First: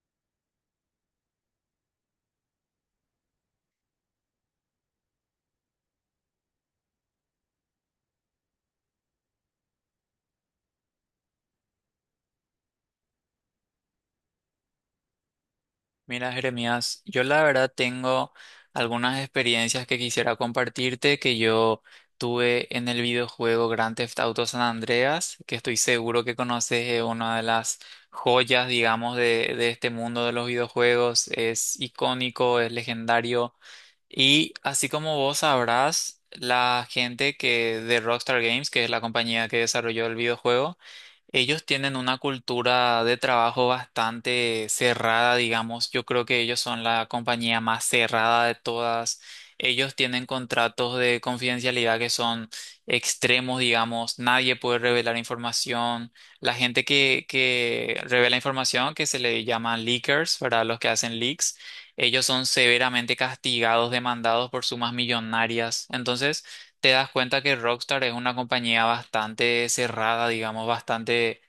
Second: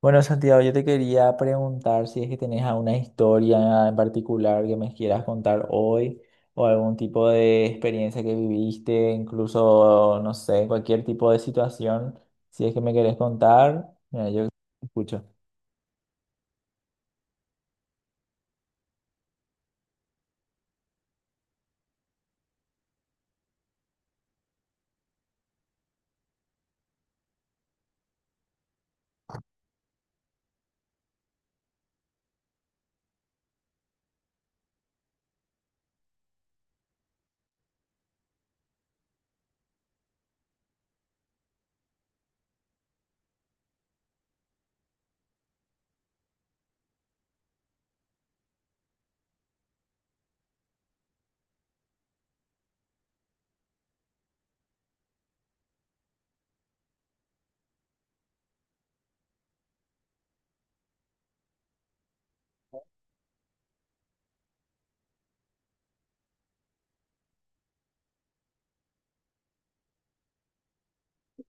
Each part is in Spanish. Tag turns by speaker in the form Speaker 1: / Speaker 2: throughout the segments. Speaker 1: Bueno, Santiago, yo te quería preguntar si es que tenés alguna historia en particular que me quieras contar hoy o algún tipo de experiencia que viviste, incluso, no sé, cualquier tipo de situación, si es que me querés contar, mira, yo escucho.
Speaker 2: Mira, Jeremías, yo la verdad tengo algunas experiencias que quisiera compartirte que yo tuve en el videojuego Grand Theft Auto San Andreas, que estoy seguro que conoces, es una de las joyas, digamos, de este mundo de los videojuegos. Es icónico, es legendario. Y así como vos sabrás, la gente que de Rockstar Games, que es la compañía que desarrolló el videojuego, ellos tienen una cultura de trabajo bastante cerrada, digamos. Yo creo que ellos son la compañía más cerrada de todas. Ellos tienen contratos de confidencialidad que son extremos, digamos. Nadie puede revelar información. La gente que revela información, que se le llaman leakers, para los que hacen leaks ellos son severamente castigados, demandados por sumas millonarias. Entonces, te das cuenta que Rockstar es una compañía bastante cerrada, digamos, bastante,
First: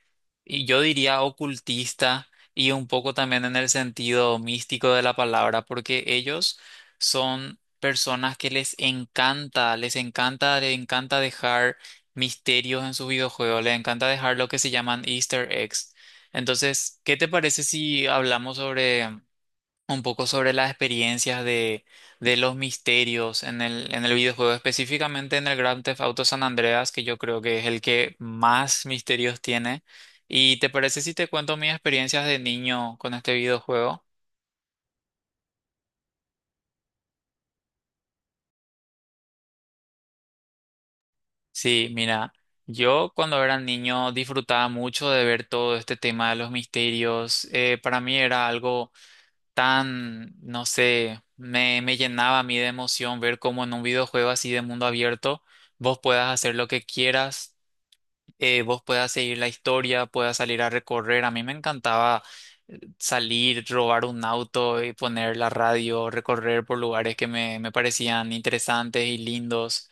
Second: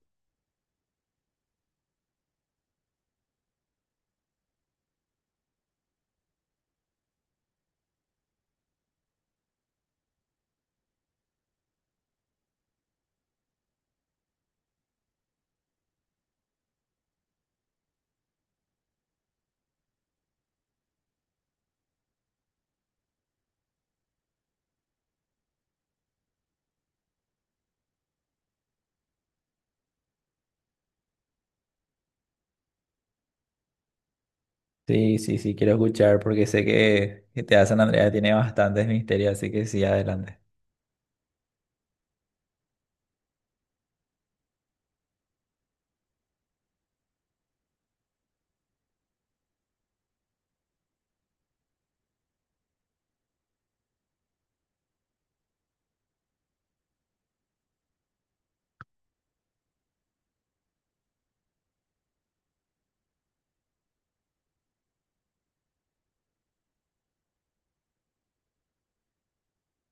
Speaker 2: y yo diría ocultista, y un poco también en el sentido místico de la palabra, porque ellos son personas que les encanta, les encanta, les encanta dejar misterios en sus videojuegos, les encanta dejar lo que se llaman Easter eggs. Entonces, ¿qué te parece si hablamos sobre un poco sobre las experiencias de los misterios en el videojuego, específicamente en el Grand Theft Auto San Andreas, que yo creo que es el que más misterios tiene? ¿Y te parece si te cuento mis experiencias de niño con este videojuego?
Speaker 1: Sí, sí, sí, quiero escuchar porque sé que te San Andrea tiene bastantes misterios, así que sí, adelante.
Speaker 2: Sí, mira, yo cuando era niño disfrutaba mucho de ver todo este tema de los misterios. Para mí era algo tan, no sé, me llenaba a mí de emoción ver cómo en un videojuego así de mundo abierto vos puedas hacer lo que quieras, vos puedas seguir la historia, puedas salir a recorrer. A mí me encantaba salir, robar un auto y poner la radio, recorrer por lugares que me parecían interesantes y lindos.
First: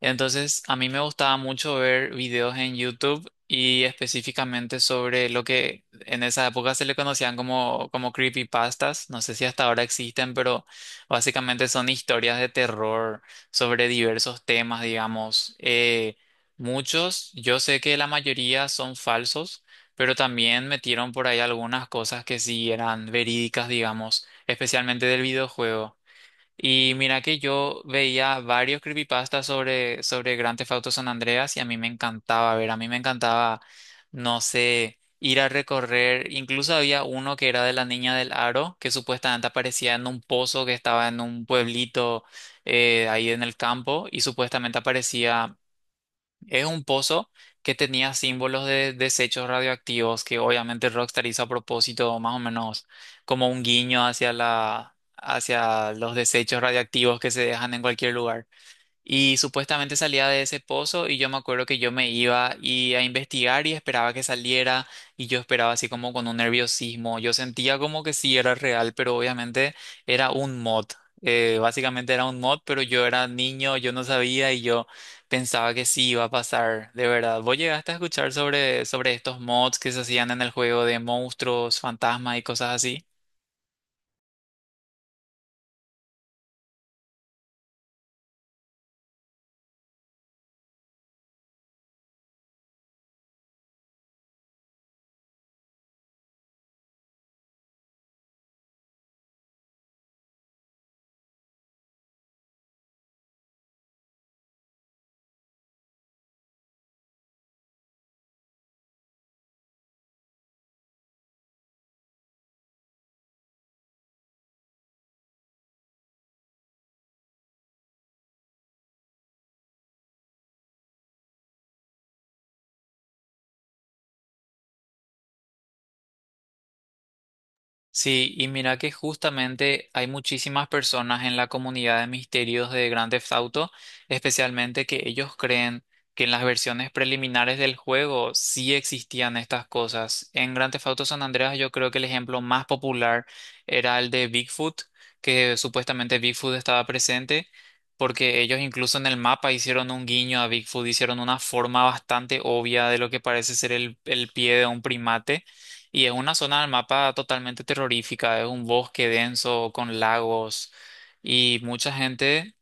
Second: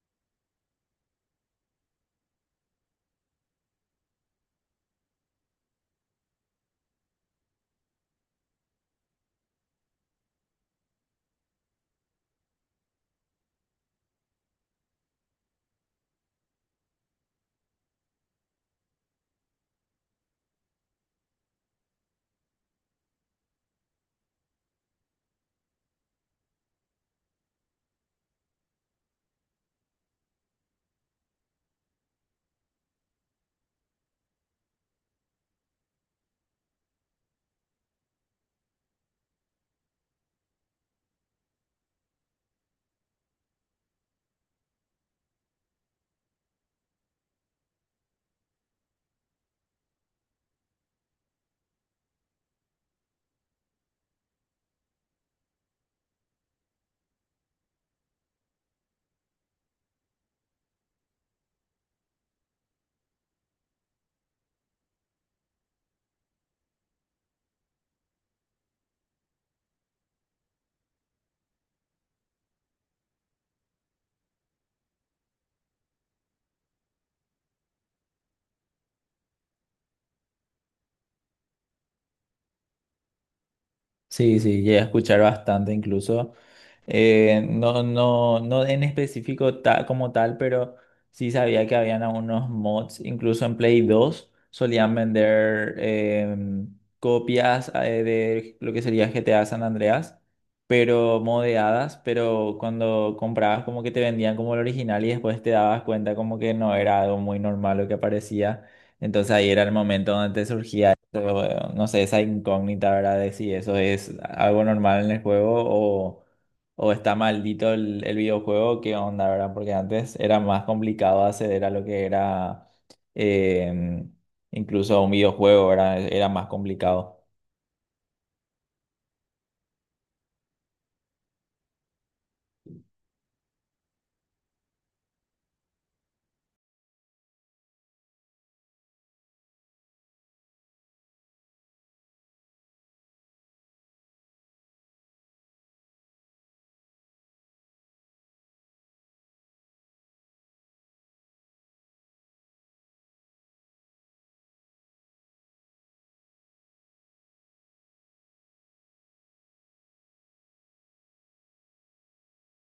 Speaker 2: Entonces, a mí me gustaba mucho ver videos en YouTube y específicamente sobre lo que en esa época se le conocían como, como creepypastas. No sé si hasta ahora existen, pero básicamente son historias de terror sobre diversos temas, digamos. Muchos, yo sé que la mayoría son falsos, pero también metieron por ahí algunas cosas que sí eran verídicas, digamos, especialmente del videojuego. Y mira que yo veía varios creepypastas sobre Grand Theft Auto San Andreas y a mí me encantaba, no sé, ir a recorrer. Incluso había uno que era de la niña del aro, que supuestamente aparecía en un pozo que estaba en un pueblito ahí en el campo y supuestamente aparecía es un pozo que tenía símbolos de desechos radioactivos que obviamente Rockstar hizo a propósito, más o menos como un guiño hacia hacia los desechos radioactivos que se dejan en cualquier lugar. Y supuestamente salía de ese pozo y yo me acuerdo que yo me iba y a investigar y esperaba que saliera y yo esperaba así como con un nerviosismo. Yo sentía como que sí era real, pero obviamente era un mod. Básicamente era un mod, pero yo era niño, yo no sabía y yo pensaba que sí iba a pasar, de verdad. ¿Vos llegaste a escuchar sobre estos mods que se hacían en el juego de monstruos, fantasmas y cosas así?
Speaker 1: Sí, sí, llegué a escuchar bastante incluso. No, no, no en específico como tal, pero sí sabía que habían algunos mods, incluso en Play 2 solían vender copias de lo que sería GTA San Andreas, pero modeadas, pero cuando comprabas como que te vendían como el original y después te dabas cuenta como que no era algo muy normal lo que aparecía. Entonces ahí era el momento donde te surgía, eso, no sé, esa incógnita, ¿verdad? De si eso es algo normal en el juego o está maldito el videojuego, ¿qué onda, verdad? Porque antes era más complicado acceder a lo que era eh, incluso un videojuego, ¿verdad? Era más complicado.
Speaker 2: Sí, y mira que justamente hay muchísimas personas en la comunidad de misterios de Grand Theft Auto, especialmente que ellos creen que en las versiones preliminares del juego sí existían estas cosas. En Grand Theft Auto San Andreas yo creo que el ejemplo más popular era el de Bigfoot, que supuestamente Bigfoot estaba presente, porque ellos incluso en el mapa hicieron un guiño a Bigfoot, hicieron una forma bastante obvia de lo que parece ser el pie de un primate. Y es una zona del mapa totalmente terrorífica, es un bosque denso con lagos y mucha gente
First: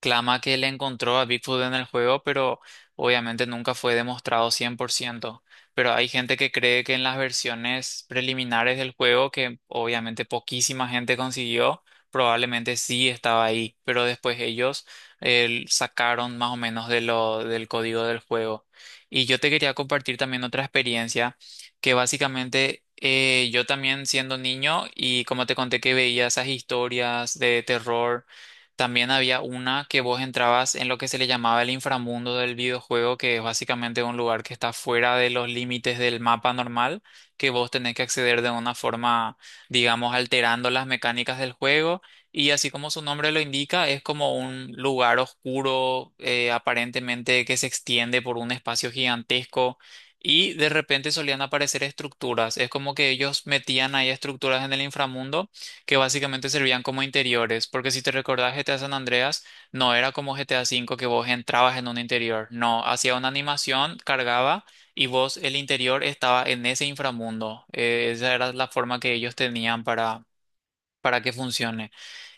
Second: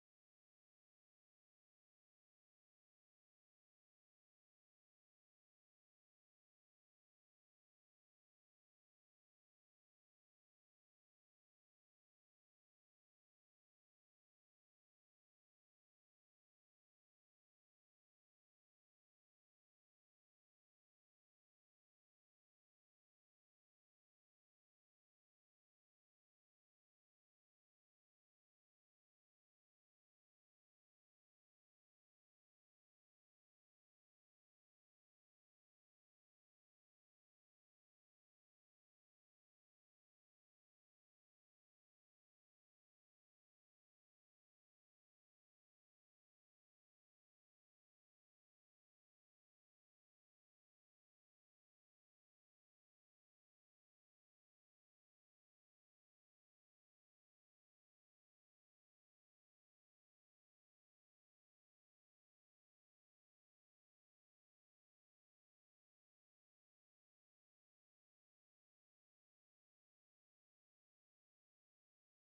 Speaker 2: clama que le encontró a Bigfoot en el juego, pero obviamente nunca fue demostrado 100%. Pero hay gente que cree que en las versiones preliminares del juego, que obviamente poquísima gente consiguió, probablemente sí estaba ahí, pero después ellos sacaron más o menos del código del juego. Y yo te quería compartir también otra experiencia que básicamente, yo también siendo niño y como te conté que veía esas historias de terror también había una que vos entrabas en lo que se le llamaba el inframundo del videojuego, que es básicamente un lugar que está fuera de los límites del mapa normal, que vos tenés que acceder de una forma, digamos, alterando las mecánicas del juego. Y así como su nombre lo indica, es como un lugar oscuro, aparentemente que se extiende por un espacio gigantesco. Y de repente solían aparecer estructuras. Es como que ellos metían ahí estructuras en el inframundo que básicamente servían como interiores, porque si te recordás GTA San Andreas, no era como GTA V que vos entrabas en un interior, no, hacía una animación, cargaba y vos el interior estaba en ese inframundo. Esa era la forma que ellos tenían para que funcione.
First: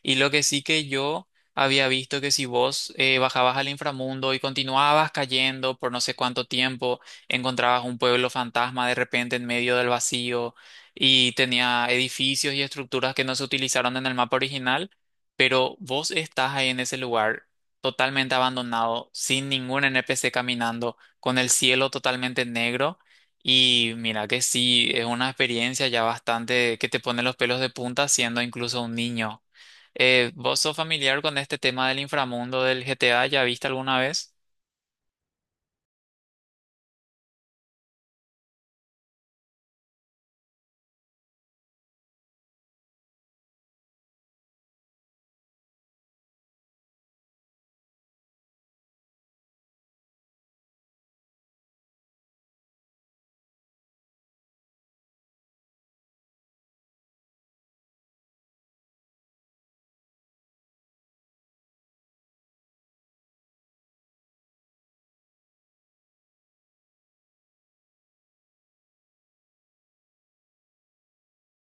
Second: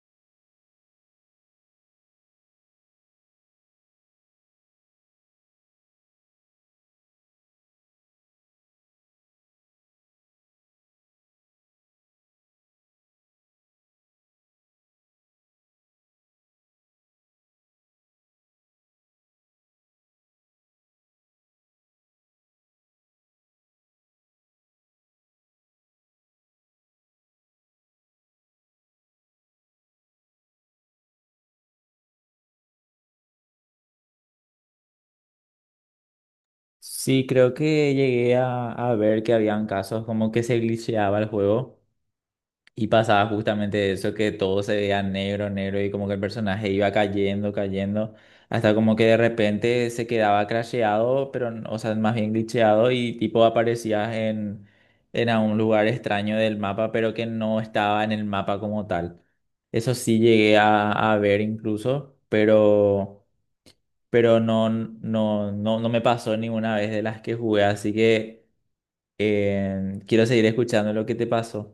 Speaker 2: Y lo que sí que yo había visto que si vos bajabas al inframundo y continuabas cayendo por no sé cuánto tiempo, encontrabas un pueblo fantasma de repente en medio del vacío y tenía edificios y estructuras que no se utilizaron en el mapa original, pero vos estás ahí en ese lugar totalmente abandonado, sin ningún NPC caminando, con el cielo totalmente negro. Y mira que sí, es una experiencia ya bastante que te pone los pelos de punta siendo incluso un niño. ¿Vos sos familiar con este tema del inframundo del GTA? ¿Ya viste alguna vez?
Speaker 1: Sí, creo que llegué a ver que habían casos como que se glitcheaba el juego. Y pasaba justamente eso que todo se veía negro, negro y como que el personaje iba cayendo, cayendo, hasta como que de repente se quedaba crasheado, pero, o sea, más bien glitcheado y tipo aparecías en a un lugar extraño del mapa, pero que no estaba en el mapa como tal. Eso sí llegué a ver incluso, pero no, no, no, no me pasó ninguna vez de las que jugué, así que quiero seguir escuchando lo que te pasó.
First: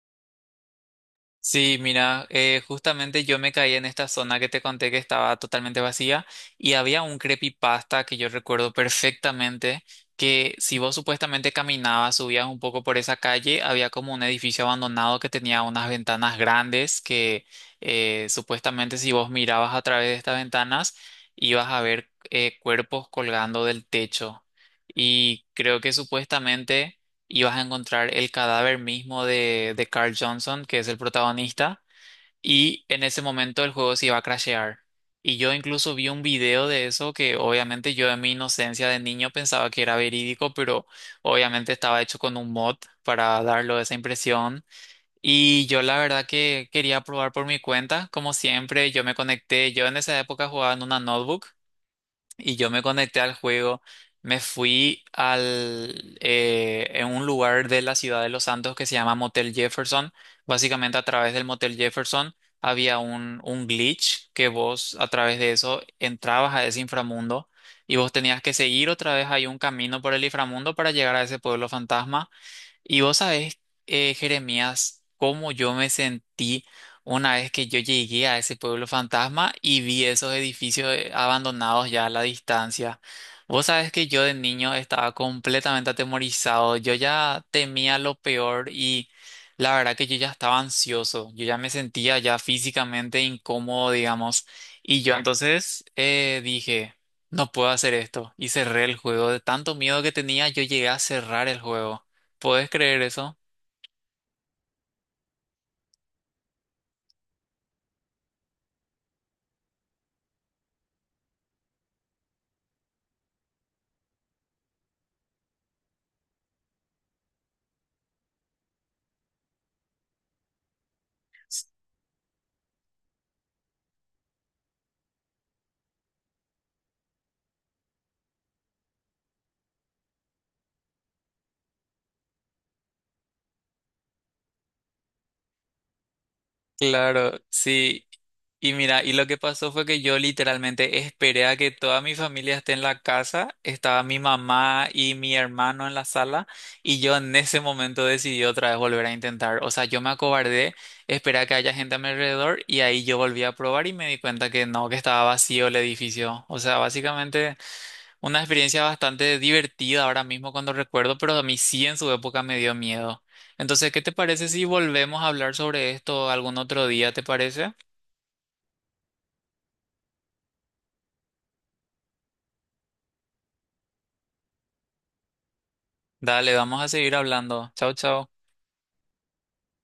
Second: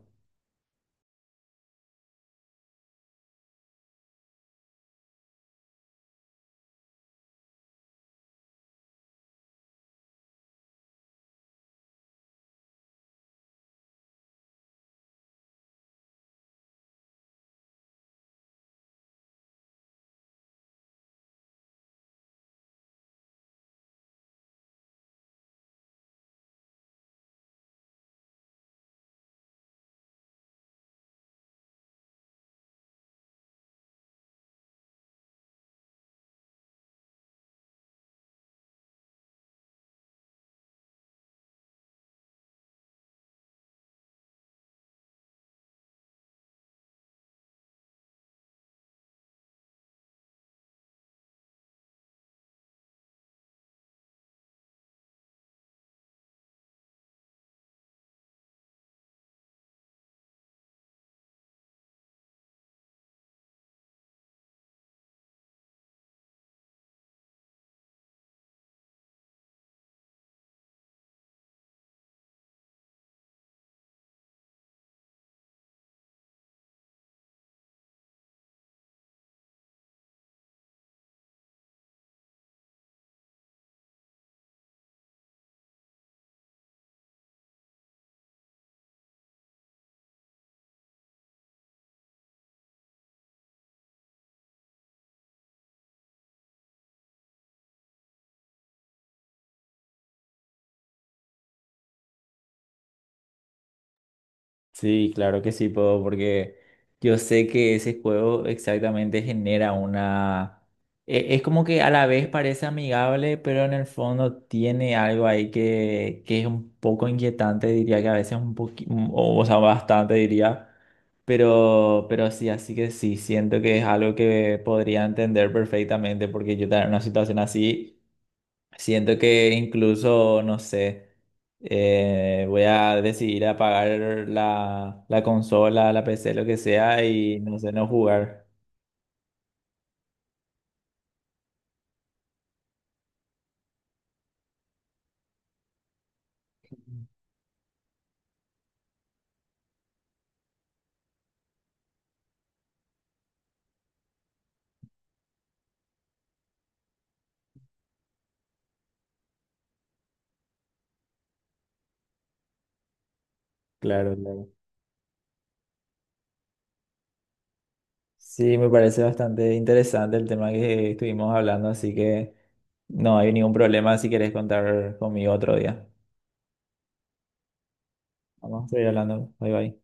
Speaker 2: Sí, mira, justamente yo me caí en esta zona que te conté que estaba totalmente vacía y había un creepypasta que yo recuerdo perfectamente que si vos supuestamente caminabas, subías un poco por esa calle, había como un edificio abandonado que tenía unas ventanas grandes que supuestamente si vos mirabas a través de estas ventanas ibas a ver cuerpos colgando del techo y creo que supuestamente y vas a encontrar el cadáver mismo de Carl Johnson, que es el protagonista, y en ese momento el juego se iba a crashear. Y yo incluso vi un video de eso que obviamente yo en mi inocencia de niño pensaba que era verídico, pero obviamente estaba hecho con un mod para darlo esa impresión. Y yo la verdad que quería probar por mi cuenta, como siempre, yo me conecté, yo en esa época jugaba en una notebook y yo me conecté al juego. Me fui en un lugar de la ciudad de Los Santos que se llama Motel Jefferson. Básicamente a través del Motel Jefferson había un glitch que vos a través de eso entrabas a ese inframundo y vos tenías que seguir otra vez ahí un camino por el inframundo para llegar a ese pueblo fantasma. Y vos sabés, Jeremías, cómo yo me sentí una vez que yo llegué a ese pueblo fantasma y vi esos edificios abandonados ya a la distancia. Vos sabés que yo de niño estaba completamente atemorizado, yo ya temía lo peor y la verdad que yo ya estaba ansioso, yo ya me sentía ya físicamente incómodo, digamos, y yo entonces dije, no puedo hacer esto y cerré el juego, de tanto miedo que tenía, yo llegué a cerrar el juego. ¿Puedes creer eso?
Speaker 1: Sí, claro que sí puedo, porque yo sé que ese juego exactamente genera una... Es como que a la vez parece amigable, pero en el fondo tiene algo ahí que es un poco inquietante, diría que a veces un poquito, o sea, bastante diría, pero sí, así que sí, siento que es algo que podría entender perfectamente, porque yo estaba en una situación así. Siento que incluso, no sé, voy a decidir apagar la consola, la PC, lo que sea,
Speaker 2: Claro,
Speaker 1: y no sé, no
Speaker 2: sí.
Speaker 1: jugar.
Speaker 2: Y mira, y lo que pasó fue que yo literalmente esperé a que toda mi familia esté en la casa, estaba mi mamá y mi hermano en la sala, y yo en ese momento decidí otra vez volver a intentar. O sea, yo me acobardé, esperé a que haya gente a mi alrededor, y ahí yo volví a probar y me di cuenta que no, que estaba vacío el edificio. O sea, básicamente... una experiencia bastante divertida ahora mismo cuando recuerdo, pero a mí sí en su época me dio miedo. Entonces, ¿qué te
Speaker 1: Claro,
Speaker 2: parece
Speaker 1: claro.
Speaker 2: si volvemos a hablar sobre esto algún otro día? ¿Te parece?
Speaker 1: Sí, me parece bastante interesante el tema que estuvimos hablando, así que no hay ningún problema si querés contar conmigo otro día.
Speaker 2: Dale, vamos a seguir hablando. Chao, chao.
Speaker 1: Vamos a seguir hablando. Bye bye.